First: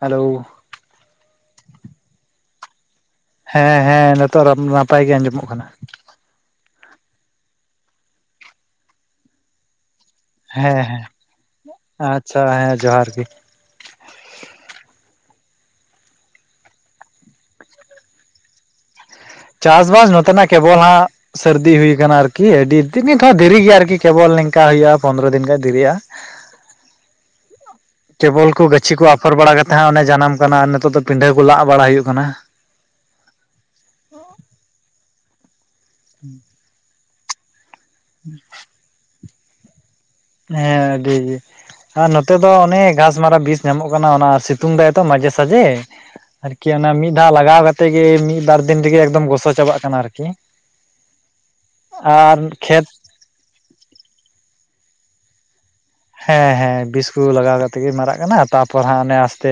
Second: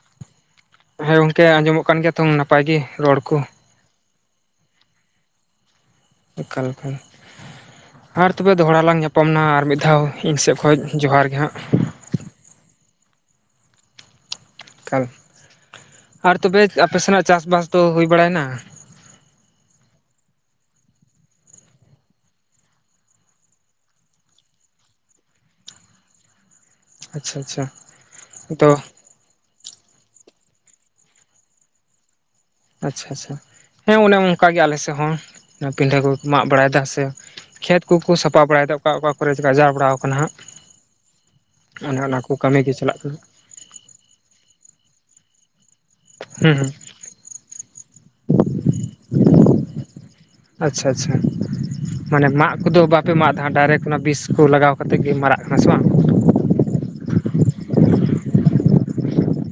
ᱦᱟᱹᱞᱟᱣ ᱦᱮᱸ ᱜᱚᱝᱠᱮ ᱟᱸᱡᱚᱢᱚᱜ ᱠᱟᱱ ᱜᱮᱭᱟ ᱛᱚ ᱱᱟᱯᱟᱭ ᱜᱮ ᱨᱚᱲ ᱠᱚ? ᱦᱮᱸ ᱦᱮᱸ ᱱᱤᱛᱚᱜ ᱫᱚ, ᱱᱟᱯᱟᱭ ᱜᱮ ᱟᱸᱡᱚᱢᱚᱜ ᱠᱟᱱᱟ ᱾ ᱚᱠᱟ ᱞᱮᱠᱟᱱ, ᱟᱨ ᱛᱚᱵᱮ ᱫᱚᱦᱚᱲᱟ ᱞᱟᱝ ᱧᱟᱯᱟᱢ ᱱᱟᱜ ᱟᱨ ᱢᱤᱫ ᱫᱷᱟᱣ ᱾ ᱤᱧ ᱥᱮᱫ ᱠᱷᱚᱡ, ᱦᱮᱸ ᱦᱮᱸ ᱡᱚᱦᱟᱨ ᱜᱮ ᱦᱟᱸᱜ ᱾ ᱟᱪᱪᱷᱟ ᱦᱮᱸ ᱡᱚᱦᱟᱨ ᱜᱮ ᱾ ᱟᱨ ᱛᱚᱵᱮ, ᱟᱯᱮ ᱥᱮᱱᱟᱜ ᱪᱟᱥᱵᱟᱥ ᱫᱚ ᱦᱩᱭ ᱵᱟᱲᱟᱭᱮᱱᱟ? ᱪᱟᱥᱵᱟᱥ ᱱᱚᱛᱮᱱᱟᱜ ᱠᱮᱵᱚᱞ ᱦᱟᱸᱜ ᱥᱟᱹᱨᱫᱤ ᱦᱩᱭᱟ ᱟᱠᱟᱱᱟ ᱟᱨᱠᱤ ᱟᱹᱰᱤ ᱫᱤᱱ, ᱱᱤᱛᱦᱚᱸ ᱫᱮᱨᱤ ᱜᱮᱭᱟ ᱟᱨᱠᱤ ᱠᱮᱵᱚᱞ ᱱᱮᱝᱠᱟ, ᱦᱩᱭᱩᱜ-ᱟ ᱯᱚᱱᱫᱽᱨᱚ ᱫᱤᱱ ᱜᱟᱱ ᱫᱮᱨᱤᱜ-ᱟ ᱾ ᱟᱪᱪᱷᱟ, ᱟᱪᱪᱷᱟ ᱾ ᱴᱮᱵᱚᱞ ᱠᱚ ᱜᱟᱹᱪᱷᱤ ᱠᱚ ᱟᱯᱷᱚᱨ ᱵᱟᱲᱟ ᱠᱟᱛᱮᱫ ᱦᱟᱜ ᱚᱱᱮ ᱡᱟᱱᱟᱢ ᱠᱟᱱᱟ ᱟᱨ ᱱᱤᱛᱚᱜ ᱫᱚ ᱯᱤᱸᱰᱟᱹ ᱠᱚ ᱞᱟᱜ ᱵᱟᱲᱟ ᱦᱩᱭᱩᱜ ᱠᱟᱱᱟ ᱟᱪᱪᱷᱟ ᱟᱪᱪᱷᱟ ᱦᱮᱸ ᱚᱱᱮ ᱚᱱᱠᱟᱜᱮ ᱟᱞᱮᱥᱮᱫ ᱦᱚᱸ ᱯᱤᱸᱰᱟᱹ ᱠᱚ ᱜᱮ ᱢᱟᱜ ᱵᱟᱲᱟᱭᱮᱫᱟ ᱥᱮ ᱾ ᱠᱷᱮᱛ ᱠᱚᱠᱚ ᱥᱟᱯᱟ ᱵᱟᱲᱟᱭᱮᱫᱟ ᱚᱠᱟ ᱚᱠᱟ ᱠᱚᱨᱮ ᱪᱚ ᱜᱟᱡᱟᱲ ᱵᱟᱲᱟ ᱟᱠᱟᱱᱟ ᱦᱟᱸᱜ ᱦᱮᱸ ᱟᱹᱰᱤ ᱡᱮ ᱚᱱᱮ ᱟᱨ ᱚᱱᱟ ᱠᱚ ᱱᱚᱛᱮ ᱫᱚ ᱠᱟᱹᱢᱤ ᱜᱮ ᱚᱱᱮ ᱪᱟᱞᱟᱜ ᱠᱟᱱᱟ ᱜᱷᱟᱥᱢᱟᱨᱟ ᱵᱤᱥ ᱧᱟᱢᱚᱜ ᱠᱟᱱᱟ ᱚᱱᱟ ᱥᱤᱛᱩᱝ ᱫᱟᱭ ᱛᱚ ᱢᱟᱡᱷᱮ ᱥᱟᱡᱷᱮ ᱦᱩᱸ ᱦᱩᱸ ᱟᱨᱠᱤ ᱚᱱᱟ ᱢᱤᱫ ᱫᱷᱟᱣ ᱞᱟᱜᱟᱣ ᱠᱟᱛᱮᱫ ᱜᱮ ᱢᱤᱫ ᱵᱟᱨ ᱫᱤᱱ ᱨᱮᱜᱮ ᱮᱠᱫᱚᱢ ᱜᱚᱥᱚ ᱪᱟᱵᱟᱜ ᱠᱟᱱᱟ ᱟᱨᱠᱤ ᱟᱪᱪᱷᱟ ᱟᱪᱪᱷᱟ ᱟᱨ ᱠᱷᱮᱛ ᱯᱮ ᱢᱟᱜ ᱫᱟ ᱰᱟᱭᱨᱮᱠᱴ ᱚᱱᱟ ᱵᱤᱥ ᱠᱚ ᱞᱟᱜᱟᱣ ᱠᱟᱛᱮᱫ ᱜᱮ ᱢᱟᱨᱟᱜ ᱠᱟᱱᱟ ᱥᱮ ᱵᱟᱝ ᱦᱮᱸ ᱦᱮᱸ ᱵᱤᱥ ᱠᱚ ᱞᱟᱜᱟᱣ ᱠᱟᱛᱮ ᱜᱮ ᱢᱟᱨᱟᱜ ᱠᱟᱱᱟ ᱛᱟᱨᱯᱚᱨ ᱦᱟᱸᱜ ᱚᱱᱮ ᱟᱥᱛᱮ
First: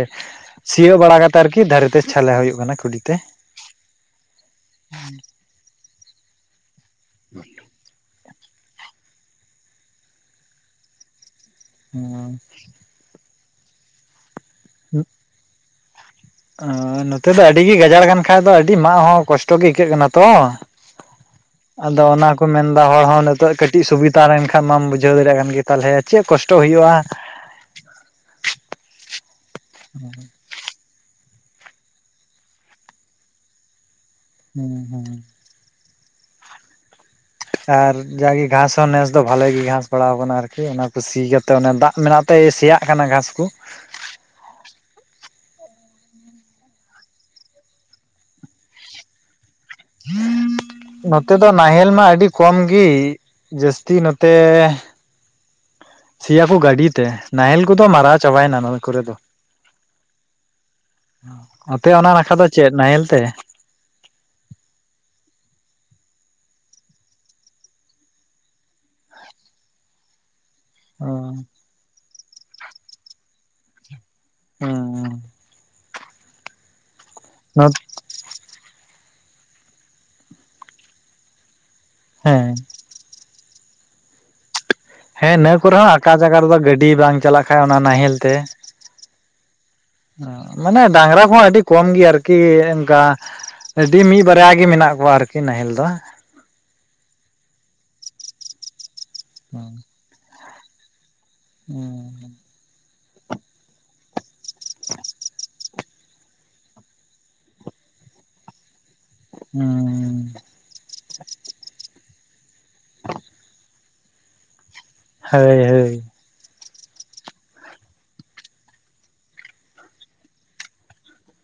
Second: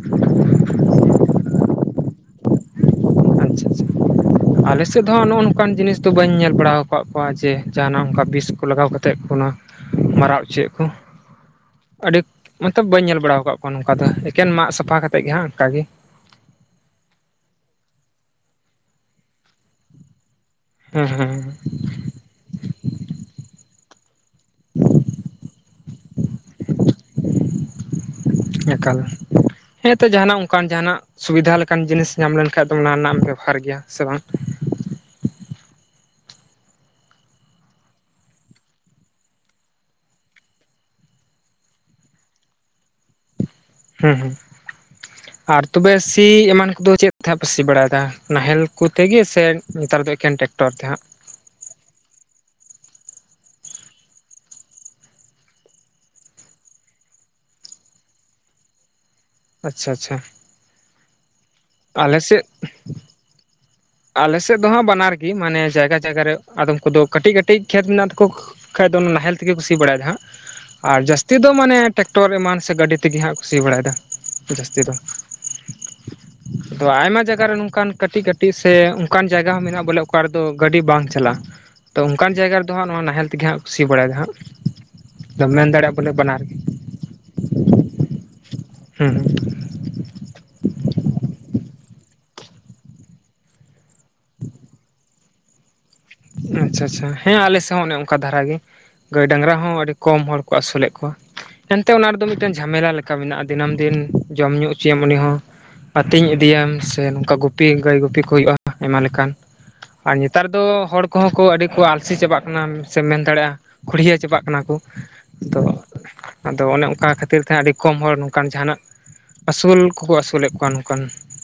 ᱥᱤᱭᱳᱜ ᱵᱟᱲᱟ ᱠᱟᱛᱮᱫ ᱟᱨᱠᱤ ᱫᱷᱟᱨᱮ ᱛᱮ ᱪᱷᱟᱞᱮ ᱦᱩᱭᱩᱜ ᱠᱟᱱᱟ ᱠᱩᱰᱤ ᱛᱮ ᱟᱪᱪᱷᱟ ᱟᱪᱪᱷᱟ ᱟᱞᱮ ᱥᱮᱫ ᱦᱚᱸᱟᱸ ᱱᱚᱜ-ᱚᱝᱠᱟ ᱚᱱᱠᱟᱱ ᱡᱤᱱᱤᱥ ᱫᱚ ᱵᱟᱹᱧ ᱧᱮᱞ ᱵᱟᱲᱟ ᱟᱠᱟᱫ ᱠᱚᱣᱟ ᱡᱮ ᱡᱟᱦᱟᱱᱟᱜ ᱚᱱᱠᱟ ᱵᱤᱥ ᱠᱚ ᱞᱟᱜᱟᱣᱛᱮᱫ ᱚᱱᱟ ᱢᱟᱨᱟᱣ ᱦᱚᱪᱚᱭᱮᱫ ᱠᱚ ᱟᱹᱰᱤ ᱢᱚᱛᱚᱵ ᱵᱟᱹᱧ ᱧᱮᱞ ᱵᱟᱲᱟ ᱟᱠᱟᱫ ᱠᱚᱣᱟ ᱱᱚᱝᱠᱟ ᱫᱚ ᱮᱠᱮᱱ ᱢᱟᱜ ᱥᱟᱯᱷᱟ ᱠᱟᱛᱮᱫ ᱜᱮ ᱦᱟᱸᱜ ᱚᱱᱠᱟ ᱜᱮ ᱱᱚᱛᱮ ᱫᱚ ᱟᱹᱰᱤ ᱜᱮ ᱜᱟᱡᱟᱲ ᱟᱠᱟᱱ ᱠᱷᱟᱡ ᱫᱚ ᱟᱹᱰᱤ ᱢᱟᱜ ᱦᱚᱸ ᱠᱚᱥᱴᱚ ᱜᱮ ᱟᱹᱭᱠᱟᱹᱜ ᱠᱟᱱᱟ ᱛᱚ ᱦᱮᱸ ᱦᱮᱸ ᱟᱫᱚ ᱚᱱᱟ ᱠᱚ ᱢᱮᱱ ᱮᱫᱟ ᱦᱚᱲ ᱦᱚᱸ ᱱᱤᱛᱚᱜ ᱠᱟᱹᱴᱤᱡ ᱥᱩᱵᱤᱫᱷᱟ ᱞᱮᱱᱠᱷᱟᱱᱟ ᱢᱟᱢ ᱵᱩᱡᱷᱟᱹᱣ ᱫᱟᱲᱮᱭᱟᱜ ᱠᱟᱱ ᱜᱮ ᱛᱟᱦᱚᱞᱮ ᱪᱮᱫ ᱠᱚᱥᱴᱚ ᱦᱩᱭᱩᱜ-ᱟ ᱮᱠᱟᱞ ᱦᱮᱸᱛᱚ ᱡᱟᱦᱱᱟᱜ ᱚᱱᱠᱟ ᱚᱱᱠᱟᱱ ᱡᱟᱦᱱᱟᱜ ᱥᱩᱵᱤᱫᱷᱟ ᱞᱮᱠᱟᱱ ᱡᱤᱱᱤᱥ ᱧᱟᱢ ᱞᱮᱱᱠᱷᱟᱱ ᱫᱚ ᱚᱱᱟ ᱨᱮᱱᱟᱜ ᱮᱢ ᱵᱮᱵᱚᱦᱟᱨ ᱜᱮᱭᱟ ᱥᱮ ᱵᱟᱝ ᱦᱩᱸ ᱦᱩᱸ ᱟᱨ ᱡᱟᱜᱮ ᱜᱷᱟᱸᱥ ᱦᱚᱸ ᱱᱮᱥ ᱫᱚ ᱵᱷᱟᱞᱮᱜ ᱜᱮ ᱜᱷᱟᱸᱥ ᱵᱟᱲᱟ ᱟᱠᱟᱱᱟ ᱟᱨᱠᱤ ᱚᱱᱟᱠᱩ ᱥᱤ ᱠᱟᱛᱮ ᱫᱟᱜ ᱢᱮᱱᱟᱜ ᱛᱮ ᱥᱮᱭᱟᱜ ᱠᱟᱱᱟ ᱜᱷᱟᱸᱥ ᱠᱚ ᱦᱩᱸ ᱦᱩᱸ ᱟᱨ ᱛᱚᱵᱮ ᱥᱤ ᱮᱢᱟᱱ ᱠᱚᱫᱚ ᱪᱮᱫ ᱛᱮ ᱯᱮ ᱥᱤ ᱵᱟᱲᱟᱭᱮᱫᱟ ᱱᱟᱦᱮᱞ ᱠᱚᱛᱮ ᱜᱮ ᱥᱮ ᱱᱮᱛᱟᱨ ᱫᱚ ᱮᱠᱮᱱ ᱴᱮᱠᱴᱚᱨ ᱛᱮ ᱦᱟᱸᱜ ᱱᱚᱛᱮ ᱫᱚ ᱱᱟᱦᱮᱞ ᱢᱟ ᱟᱹᱰᱤ ᱠᱚᱢ ᱜᱮ ᱡᱟᱹᱥᱛᱤ ᱱᱚᱛᱮ ᱥᱤᱭᱟ ᱠᱚ ᱜᱟᱹᱰᱤ ᱛᱮ ᱱᱟᱦᱮᱞ ᱠᱚᱫᱚ ᱢᱟᱨᱟᱣ ᱪᱟᱵᱟᱭᱱᱟ ᱱᱚ ᱠᱚᱨᱮ ᱫᱚ ᱟᱪᱪᱷᱟ ᱟᱪᱪᱷᱟ ᱟᱯᱮ ᱚᱱᱟ ᱱᱟᱠᱷᱟ ᱫᱚ ᱪᱮᱫ ᱱᱟᱦᱮᱞ ᱛᱮ ᱟᱞᱮᱥᱮᱫ ᱫᱚ ᱦᱟᱸᱜ ᱵᱟᱱᱟᱨ ᱜᱮ ᱢᱟᱱᱮ ᱡᱟᱭᱜᱟ ᱡᱟᱭᱜᱟ ᱨᱮ ᱟᱫᱚᱢ ᱠᱚᱫᱚ ᱠᱟᱹᱴᱤᱡ ᱠᱟᱹᱴᱤᱡ ᱠᱷᱮᱛ ᱢᱮᱱᱟᱜ ᱛᱟᱠᱚ ᱠᱷᱟᱡ ᱫᱚ ᱚᱱᱟ ᱱᱟᱦᱮᱞ ᱛᱮᱜᱮ ᱠᱚ ᱥᱤ ᱵᱟᱲᱟᱭᱟ ᱦᱟᱸᱜ ᱟᱨ ᱚ ᱡᱟᱹᱥᱛᱤ ᱫᱚ ᱢᱟᱱᱮ ᱴᱮᱠᱴᱚᱨ ᱮᱢᱟᱱ ᱥᱮ ᱜᱟᱹᱰᱤ ᱛᱮᱜᱮ ᱦᱟᱸᱜ ᱠᱩ ᱥᱤ ᱵᱟᱲᱟᱭᱮᱫᱟ ᱡᱟᱹᱥᱛᱤ ᱫᱚ ᱦᱮᱸ ᱟᱫᱚ ᱟᱭᱢᱟ ᱡᱟᱭᱜᱟ ᱨᱮ ᱱᱚᱝᱠᱟᱱ ᱠᱟᱹᱴᱤᱡ ᱠᱟᱹᱴᱤᱡ ᱥᱮ ᱚᱱᱠᱟᱱ ᱡᱟᱭᱜᱟ ᱦᱚᱸ ᱢᱮᱱᱟᱜ-ᱟ ᱵᱚᱞᱮ ᱚᱠᱟ ᱨᱮᱫᱚ ᱜᱟᱹᱰᱤ ᱵᱟᱝ ᱪᱟᱞᱟᱜ-ᱟ ᱛᱚ ᱚᱱᱠᱟ ᱦᱮᱸ ᱡᱟᱭᱜᱟ ᱨᱮᱫᱚ ᱦᱟᱸᱜ ᱱᱚᱣᱟ ᱱᱟᱦᱮᱞ ᱛᱮᱜᱮ ᱦᱟᱸᱜ ᱠᱚ ᱥᱤ ᱵᱟᱲᱟᱭᱫᱟ ᱦᱟᱸᱜ ᱦᱮᱸ ᱟᱫᱚᱢ ᱤᱱᱟ ᱹ ᱢᱮᱱ ᱠᱚᱨᱮ ᱦᱚᱸ ᱫᱟᱲᱮᱭᱟᱜᱼᱟ ᱵᱚᱞᱮ ᱟᱠᱟ ᱡᱟᱭᱜᱟ ᱵᱟᱱᱟᱨ ᱨᱮᱫᱚ ᱜᱮ ᱜᱟᱹᱰᱤ ᱵᱟᱝ ᱪᱟᱞᱟᱜ ᱠᱷᱟᱱ ᱚᱱᱟ ᱱᱟᱦᱮᱞ ᱛᱮ ᱦᱩᱸ ᱦᱩᱸ ᱢᱟᱱᱮ ᱰᱟᱝᱨᱟ ᱠᱚᱦᱚᱸ ᱟᱹᱰᱤ ᱠᱚᱢ ᱜᱮᱭᱟ ᱟᱨᱠᱤ ᱚᱱᱠᱟ ᱟᱹᱰᱤ ᱢᱤᱫ ᱵᱟᱨᱭᱟ ᱜᱮ ᱢᱮᱱᱟᱜ ᱠᱚᱣᱟ ᱟᱨᱠᱤ ᱱᱟᱦᱮᱞ ᱫᱚ ᱟᱪᱪᱷᱟ ᱟᱪᱪᱷᱟ ᱦᱮᱸ ᱟᱞᱮᱥᱮᱫ ᱦᱚᱸ ᱚᱱᱮ ᱚᱱᱠᱟ ᱫᱷᱟᱨᱟ ᱜᱮ ᱜᱟᱹᱭ ᱰᱟᱝᱨᱟ ᱦᱚᱸ ᱟᱹᱰᱤ ᱠᱚᱢ ᱦᱚᱲ ᱠᱚ ᱟᱹᱥᱩᱞᱮᱫ ᱠᱚᱣᱟ, ᱮᱱᱛᱮ ᱚᱱᱟ ᱨᱮᱫᱚ ᱢᱤᱫᱴᱮᱱ ᱡᱷᱟᱢᱮᱞᱟ ᱞᱮᱠᱟ ᱢᱮᱱᱟᱜᱼᱟ᱾ ᱫᱤᱱᱟᱹᱢ ᱫᱤᱱ ᱡᱚᱢ ᱧᱩ ᱚᱪᱚᱭᱮᱢ ᱩᱱᱤ ᱦᱚᱸ, ᱟᱛᱤᱧ ᱤᱫᱤᱭᱮᱢ ᱥᱮ ᱱᱚᱝᱠᱟ ᱜᱩᱯᱤ ᱜᱟᱹᱭ ᱜᱩᱯᱤ ᱠᱚ ᱦᱩᱭᱩᱜᱼᱟ᱾ ᱟᱭᱢᱟ ᱞᱮᱠᱟᱱ ᱟᱨ ᱱᱮᱛᱟᱨ ᱫᱚ ᱦᱚᱲ ᱠᱚ ᱦᱚᱸ ᱠᱚ ᱟᱹᱰᱤ ᱠᱚ ᱟᱞᱥᱤ ᱪᱟᱵᱟᱜ ᱠᱟᱱᱟ, ᱥᱮ ᱢᱮᱱ ᱫᱟᱲᱮᱭᱟᱜᱼᱟ, ᱠᱷᱩᱲᱭᱟᱹ ᱪᱟᱵᱟᱜ ᱠᱟᱱᱟ ᱠᱚ᱾ ᱛᱚ ᱦᱳᱭ ᱦᱳᱭ᱾ ᱟᱫᱚ ᱚᱱᱮ ᱚᱱᱠᱟ ᱠᱷᱟᱹᱛᱤᱨ ᱛᱮ ᱟᱹᱰᱤ ᱠᱚᱢ ᱦᱚᱲ ᱱᱚᱝᱠᱟᱱ ᱡᱟᱦᱟᱱᱟᱜ ᱟᱹᱥᱩᱞ ᱠᱚᱠᱚ ᱟᱹᱥᱩᱞᱮᱫ ᱠᱚᱣᱟ ᱱᱚᱝᱠᱟᱱ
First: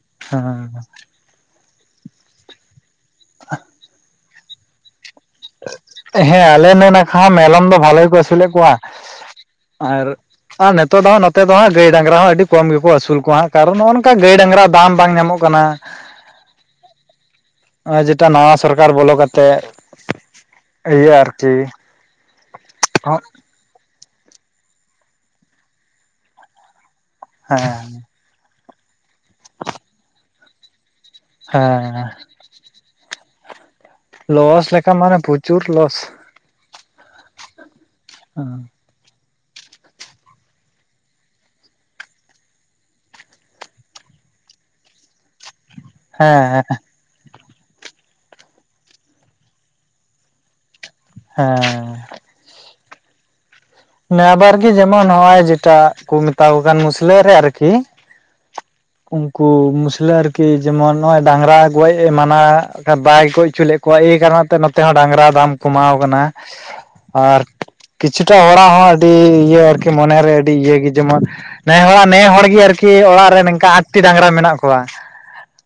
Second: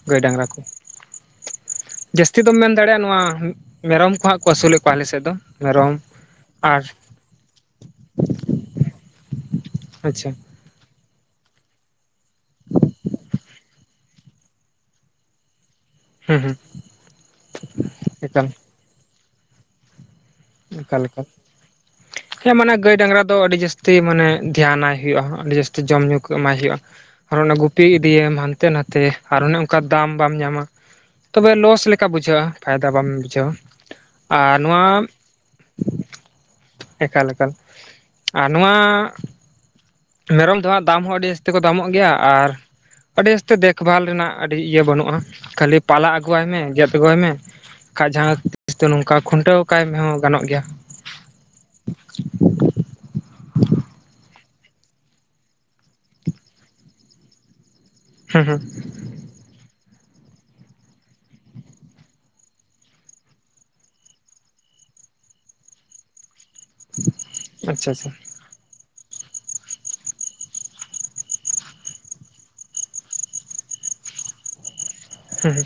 ᱜᱟᱹᱭ ᱰᱟᱝᱨᱟ ᱠᱚ ᱦᱮᱸᱻ ᱡᱟᱹᱥᱛᱤ ᱫᱚᱢ ᱢᱮᱱ ᱫᱟᱲᱮᱭᱟᱜᱼᱟ, ᱱᱚᱣᱟ ᱢᱮᱨᱚᱢ ᱠᱚᱦᱟᱸᱜ ᱠᱚ ᱟᱹᱥᱩᱞᱮᱫ ᱠᱚᱣᱟ ᱟᱞᱮᱥᱮᱫ ᱫᱚ᱾ ᱢᱮᱨᱚᱢ ᱦᱮᱸ ᱟᱞᱮ ᱟᱨ ᱱᱮ ᱱᱟᱠᱷᱟ ᱢᱮᱞᱚᱢ ᱫᱚ ᱵᱷᱟᱞᱮ ᱜᱮ ᱠᱚ ᱟᱹᱥᱩᱞᱮᱫ ᱠᱚᱣᱟ ᱟᱨ᱾ ᱟᱪᱪᱷᱟ ᱟᱨ ᱱᱤᱛᱚᱜ ᱫᱚ ᱦᱟᱸᱜ ᱱᱚᱛᱮ ᱫᱚ ᱦᱟᱸᱜ ᱜᱟᱹᱭ ᱰᱟᱝᱨᱟ ᱦᱚᱸ ᱟᱹᱰᱤ ᱠᱚᱢ ᱜᱮᱠᱚ ᱟᱹᱥᱩᱞ ᱠᱚᱣᱟᱟᱸᱜ ᱠᱚᱱ ᱱᱚᱜᱼᱚ ᱱᱚᱝᱠᱟ ᱜᱟᱹᱭ ᱰᱟᱝᱨᱟ ᱫᱟᱢ ᱵᱟᱝ ᱧᱟᱢᱚᱜ ᱠᱟᱱᱟ ᱦᱩᱸ ᱦᱩᱸ᱾ ᱟ ᱡᱮᱴᱟ ᱮᱠᱟᱞ ᱱᱟᱣᱟ ᱥᱚᱨᱠᱟᱨ ᱵᱚᱞᱚ ᱠᱟᱛᱮᱜ ᱤᱭᱟᱹ ᱮᱠᱟᱞ-ᱮᱠᱟᱞ ᱟᱨᱠᱤ ᱦᱮᱸ ᱢᱟᱱᱮ ᱜᱟᱹᱭ ᱰᱟᱝᱨᱟ ᱫᱚ ᱟᱹᱰᱤ ᱡᱟᱹᱥ ᱭᱤ ᱢᱟᱱᱮ ᱫᱷᱮᱭᱟᱱᱟᱭ ᱦᱩᱭᱩᱜᱼᱟ, ᱟᱹᱰᱤ ᱡᱟᱹᱥᱛᱤ ᱡᱚᱢ ᱧᱩ ᱠᱚ ᱮᱢᱟᱭ ᱦᱩᱭᱩᱜᱼᱟ, ᱟᱨ ᱚᱱᱟ ᱜᱩᱯᱤ ᱦᱮᱸ ᱯᱤᱭᱮᱢ ᱦᱟᱱᱛᱮ ᱱᱟᱛᱮ ᱟᱨ ᱚᱱᱮ ᱚᱝᱠᱟ ᱫᱟᱢ ᱵᱟᱢ ᱧᱟᱢᱟ᱾ ᱛᱚᱵᱮ ᱞᱚᱥ ᱞᱮᱠᱟ ᱦᱮᱸ ᱵᱩᱡᱷᱟᱹᱜᱼᱟ ᱯᱷᱟᱭᱫᱟ ᱵᱟᱢ ᱵᱩᱡᱷᱟᱹᱣᱟ᱾ ᱟᱨ ᱞᱚᱥ ᱱᱚᱣᱟ ᱞᱮᱠᱟ ᱢᱟᱱᱮ ᱯᱩᱪᱩᱨ ᱞᱚᱥ᱾ ᱮᱠᱟᱞ ᱮᱠᱟᱞ ᱟᱨ ᱱᱚᱣᱟ ᱢᱮᱨᱚᱢ ᱫᱚ ᱦᱟᱸᱜ ᱫᱟᱢ ᱦᱚᱸ ᱟᱹᱰᱤ ᱡᱟᱹᱥᱛᱤ ᱠᱚ ᱫᱟᱢᱚᱜ ᱜᱮᱭᱟ, ᱟᱨ ᱟᱹᱰᱤ ᱡᱟᱥᱛᱮ ᱫᱮᱠᱷᱵᱷᱟᱞ ᱨᱮᱱᱟᱜ ᱟᱹᱰᱤ ᱤᱭᱟᱹ ᱵᱟᱹᱱᱩᱜᱼᱟ᱾ ᱠᱷᱟᱹᱞᱤ ᱯᱟᱞᱟ ᱟᱹᱜᱩᱭᱣᱟᱭ ᱢᱮ, ᱦᱮᱸ ᱜᱮᱫ ᱟᱹᱜᱩᱣᱟᱭ ᱢᱮ, ᱵᱟᱠᱷᱟᱡ ᱡᱟᱦᱟᱸ ᱛᱤᱥ ᱫᱚ ᱱᱚᱝᱠᱟ ᱠᱷᱩᱱᱴᱟᱹᱣ ᱠᱟᱭ ᱢᱮᱦᱚᱸ ᱜᱟᱱᱚᱜ ᱜᱮᱭᱟ᱾ ᱦᱮᱸᱻ [inaudible] ᱮᱵᱟᱨ ᱜᱤ ᱡᱮᱢᱚᱱ ᱦᱚᱸᱜᱼᱚᱭ ᱡᱮᱴᱟ ᱠᱚ ᱢᱮᱛᱟᱣ ᱠᱚ ᱠᱟᱱ ᱢᱩᱥᱞᱟᱹ ᱨᱮ ᱟᱨᱠᱤ ᱦᱩᱸ ᱦᱩᱸ᱾ ᱩᱝᱠᱩ ᱢᱩᱥᱞᱟᱹ ᱟᱨᱠᱤ ᱡᱮᱢᱚᱱ ᱱᱚᱜᱼᱚᱭ ᱰᱟᱝᱨᱟ ᱜᱚᱡ ᱢᱟᱱᱟ ᱵᱟᱭ ᱜᱚᱡ ᱦᱚᱪᱚ ᱞᱮᱫ ᱠᱚᱣᱟ ᱮᱭ ᱠᱟᱨᱚᱱᱟᱜ ᱛᱮ ᱱᱚᱛᱮ ᱦᱚᱸ ᱰᱟᱝᱨᱟ ᱫᱟᱢ ᱠᱚᱢᱟᱣ ᱠᱟᱱᱟ᱾ [inaudible] ᱟᱨ ᱟᱪᱪᱷᱟ ᱟᱪᱪᱷᱟ ᱦᱩᱸ ᱠᱤᱪᱷᱩᱴᱟ ᱦᱚᱲᱟᱜ ᱦᱚᱸ ᱟᱹᱰᱤ ᱤᱭᱟᱹ ᱟᱨᱠᱤ ᱢᱚᱱᱮᱨᱮ ᱟᱹᱰᱤ ᱤᱭᱟᱹ ᱜᱮ ᱡᱮᱢᱚᱱ ᱱᱮ ᱦᱚᱲᱟᱜ ᱱᱮ ᱦᱚᱲ ᱜᱤ ᱟᱨᱠᱤ ᱚᱲᱟᱜ ᱨᱮ ᱱᱚᱝᱠᱟ ᱟᱴᱴᱤ ᱰᱟᱝᱨᱟ ᱢᱮᱱᱟᱜ ᱠᱚᱣᱟ᱾ ᱦᱩᱸ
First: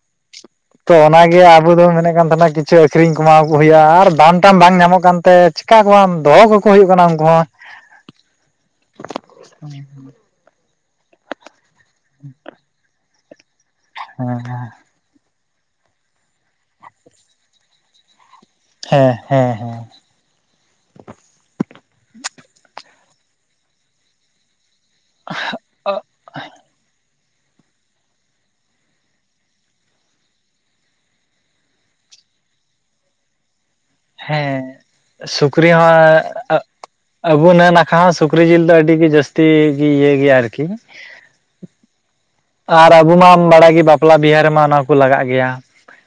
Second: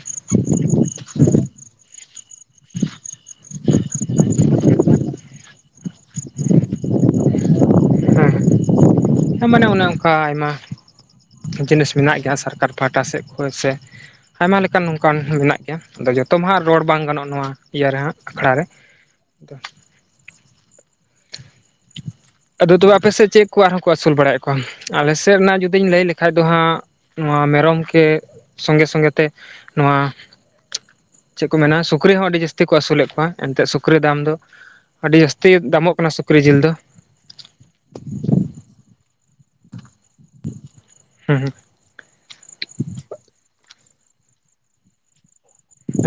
ᱛᱚ ᱚᱱᱟᱜᱮ ᱟᱵᱚ ᱫᱚ ᱢᱮᱱᱮᱫ ᱠᱟᱱ ᱛᱟᱸᱦᱮᱱᱟ ᱠᱤᱪᱷᱩ ᱟᱹᱠᱷᱨᱤᱧ ᱠᱚᱢᱟᱟᱣ ᱠᱚ ᱦᱩᱭᱩᱜᱼᱟ, ᱟᱨ ᱫᱟᱢ ᱴᱟᱢ ᱵᱟᱝ ᱧᱟᱢᱚᱜ ᱠᱟᱱᱛᱮ ᱪᱮᱠᱟ ᱠᱚᱢ ᱫᱚᱦᱚ ᱠᱟᱠᱚ ᱦᱩᱭᱩᱜ ᱠᱟᱱᱟ ᱩᱱᱠᱩ ᱦᱚᱸ᱾ ᱦᱮᱸ ᱦᱮᱸ ᱢᱟᱱᱮ ᱚᱱᱮ ᱚᱱᱠᱟ ᱟᱭᱢᱟ ᱡᱤᱱᱤᱥ ᱢᱮᱱᱟᱜ ᱜᱮᱭᱟ ᱥᱟᱨᱠᱟᱨ ᱯᱟᱦᱴᱟ ᱥᱮᱫ ᱠᱷᱚᱱ ᱥᱮ ᱟᱭᱢᱟ ᱞᱮᱠᱟᱱ ᱱᱚᱝ ᱠᱟᱱ ᱢᱮᱱᱟᱜ ᱜᱮᱭᱟ, ᱟᱫᱚ ᱡᱚᱛᱚ ᱢᱟ ᱦᱟᱸᱟᱜ ᱨᱚᱲ ᱵᱟᱝ ᱜᱟᱱᱚᱜᱼᱟ, ᱱᱚᱣᱟ ᱤᱭᱟᱹ ᱨᱮ ᱦᱟᱸᱜ ᱟᱠᱷᱲᱟ ᱨᱮ᱾ ᱦᱮᱸ ᱦᱮᱸ ᱦᱮᱸ᱾ ᱟᱫᱚ ᱛᱚᱵᱮ ᱟᱯᱮ ᱥᱮᱫ ᱪᱮᱜ ᱠᱚ ᱟᱨᱦᱚᱸ ᱠᱚ ᱟᱹᱥᱩᱞ ᱵᱟᱲᱟᱭᱮᱫ ᱠᱚᱣᱟ? ᱟᱞᱮ ᱥᱮᱫ ᱱᱟᱜ ᱡᱩᱫᱤ ᱞᱟᱹᱭ ᱦᱮᱸ ᱞᱮᱠᱷᱟᱡ ᱫᱚ ᱦᱟᱸᱜ ᱱᱚᱣᱟ ᱢᱮᱨᱚᱢ ᱠᱮ ᱥᱚᱸᱜᱮ ᱥᱚᱸᱜᱮ ᱛᱮ ᱱᱚᱣᱟ ᱪᱮᱜᱠᱩ ᱢᱮᱱᱟ ᱥᱩᱠᱨᱤᱦ ᱟᱹᱰᱤ ᱡᱟᱹᱥᱛᱤ ᱠᱚ ᱟᱹᱥᱩᱞᱮᱫ ᱠᱚᱣᱟ᱾ ᱮᱱᱛᱮᱷ ᱥᱩᱠᱨᱤ ᱫᱟᱢ ᱫᱚ, ᱦᱮᱸ ᱟᱹᱰᱤ ᱡᱟᱹᱥᱛᱤ ᱥᱩᱠᱨᱤ ᱫᱟᱢᱚᱜ ᱠᱟᱱᱟ ᱦᱚᱸ ᱥᱩᱠᱨᱤ ᱡᱤᱞ ᱫᱚ᱾ ᱟᱵᱚ ᱱᱟᱹ ᱱᱟᱠᱷᱟ ᱦᱚᱸ ᱥᱩᱠᱨᱤ ᱡᱤᱞ ᱫᱚ ᱟᱹᱰᱤ ᱜᱤ ᱡᱟᱹᱥᱛᱤ ᱜᱤ ᱤᱭᱟᱹ ᱜᱮᱭᱟ ᱟᱨᱠᱤ᱾ ᱦᱩᱸ ᱦᱩᱸ ᱟᱨ ᱟᱵᱩ ᱢᱟᱢ ᱵᱟᱲᱟᱭ ᱜᱮ ᱵᱟᱯᱞᱟ ᱵᱤᱦᱟᱨ ᱨᱮ ᱢᱟ ᱚᱱᱟ ᱠᱚ ᱞᱟᱜᱟᱜ ᱜᱮᱭᱟ᱾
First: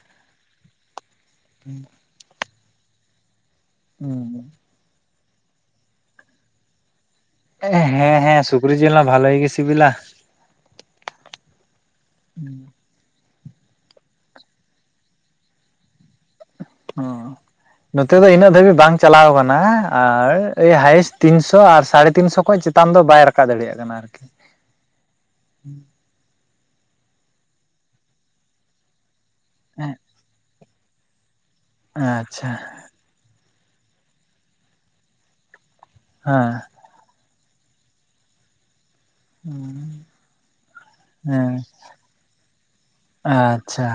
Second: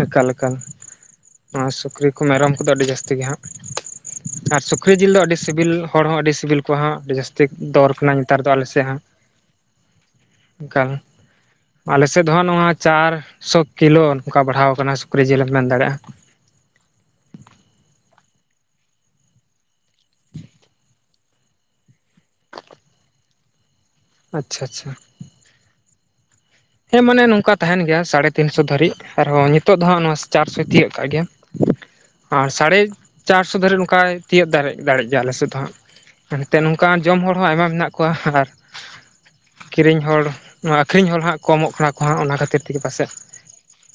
ᱮᱠᱟᱞ ᱮᱠᱟᱞ, ᱱᱚᱣᱟ ᱥᱩᱠᱨᱤ ᱠᱚ ᱢᱮᱨᱚᱢ ᱠᱚᱫᱚ ᱟᱹᱰᱤ ᱡᱟᱹᱥᱛᱤ ᱜᱮ ᱦᱟᱸᱟᱜ ᱟᱨ ᱥᱩᱠᱨᱤ ᱡᱤᱞ ᱫᱚ ᱟᱹᱰᱤ ᱥᱤᱵᱤᱞ ᱦᱚᱲ ᱦᱚᱸ ᱟᱹᱰᱤ ᱥᱤᱵᱤᱞ ᱠᱚᱣᱟ ᱦᱚᱸ ᱟᱹᱰᱤ ᱡᱟᱹᱥ ᱛᱤᱜ ᱫᱚᱨ ᱠᱟᱱᱟ ᱦᱮᱸ ᱧᱮᱛᱟᱨ ᱦᱮᱸ ᱫᱚ ᱟᱞᱮ ᱥᱩᱠᱨᱤ ᱥᱮᱫ ᱡᱤᱞ ᱦᱟᱸᱜ᱾ ᱦᱚᱸ ᱵᱷᱟᱞᱮ ᱜᱮ ᱥᱤᱵᱤᱞᱟ ᱮᱠᱟᱞ ᱟᱞᱮᱥᱮᱜ ᱫᱚ ᱦᱟᱸᱜ ᱱᱚᱣᱟ ᱪᱟᱨᱥᱚ ᱠᱤᱞᱚ ᱚᱝᱠᱟ ᱵᱟᱲᱦᱟᱣ ᱟᱠᱟᱱᱟ ᱥᱩᱠᱨᱤ ᱡᱤᱞᱮᱢ ᱢᱮᱱ ᱫᱟᱲᱮᱭᱟᱜᱼᱟ᱾ ᱚ ᱱᱚᱛᱮ ᱫᱚ ᱤᱱᱟᱹᱜ ᱫᱷᱟᱹᱵᱤᱡ ᱵᱟᱝ ᱪᱟᱞᱟᱣ ᱠᱟᱱᱟ, ᱟᱨ ᱮᱭ ᱦᱟᱭᱮᱥᱴ ᱛᱤᱱᱥᱚ ᱟᱨ ᱥᱟᱲᱮ ᱛᱤᱱᱥᱚ ᱠᱷᱚᱡ ᱪᱮ ᱛᱟᱱ ᱫᱚ ᱵᱟᱭ ᱨᱟᱠᱟᱵ ᱫᱟᱲᱮᱭᱟᱜ ᱠᱟᱱᱟ ᱟᱨᱠᱤ᱾ ᱟᱪᱪᱷᱟ ᱟᱪᱪᱷᱟ ᱦᱮᱸ ᱢᱟᱱᱮ ᱱᱚᱝᱠᱟ ᱛᱟᱦᱮᱱ ᱜᱮᱭᱟ ᱥᱟᱲᱮ ᱛᱤᱱᱥᱚ ᱫᱷᱟᱹᱨᱤᱡ ᱟᱨᱦᱚᱸ ᱧᱤᱛᱚᱜ ᱫᱚ ᱦᱟᱸᱜ ᱱᱚᱣᱟ ᱪᱟᱨᱥᱚ ᱛᱤᱭᱟᱹᱜ ᱠᱟᱜ ᱜᱮᱭᱟ᱾ ᱟᱨ ᱟᱪᱪᱷᱟ ᱥᱟᱲᱮ ᱪᱟᱨᱥᱚ ᱫᱷᱟᱹᱨᱤᱡ ᱱᱚᱠᱟᱭ ᱛᱤᱭᱟᱹᱜ ᱫᱟᱲᱮᱜ ᱫᱟᱲᱮᱜ ᱜᱮᱭᱟ ᱟᱞᱮ ᱥᱮᱜ ᱫᱚ ᱦᱟᱸᱜ᱾ ᱮᱱᱛᱮᱜ ᱱᱚᱝᱠᱟᱱ ᱡᱚᱢ ᱦᱚᱲ ᱦᱚᱸ ᱟᱭᱢᱟ ᱢᱮᱱᱟᱜ ᱠᱚᱣᱟ ᱟᱨ ᱦᱮᱸ ᱠᱤᱨᱤᱧ ᱦᱚᱲ ᱟᱹᱠᱷᱨᱤᱧ ᱦᱚᱲ ᱦᱟᱸᱜ ᱦᱮᱸ ᱠᱚᱢᱚᱜ ᱠᱟᱱᱟ ᱠᱚ ᱦᱟᱸᱜ ᱚᱱᱟ ᱠᱷᱟᱹᱛᱤᱨ ᱛᱮᱜᱮ ᱯᱟᱥᱮᱜ ᱟᱪᱪᱷᱟ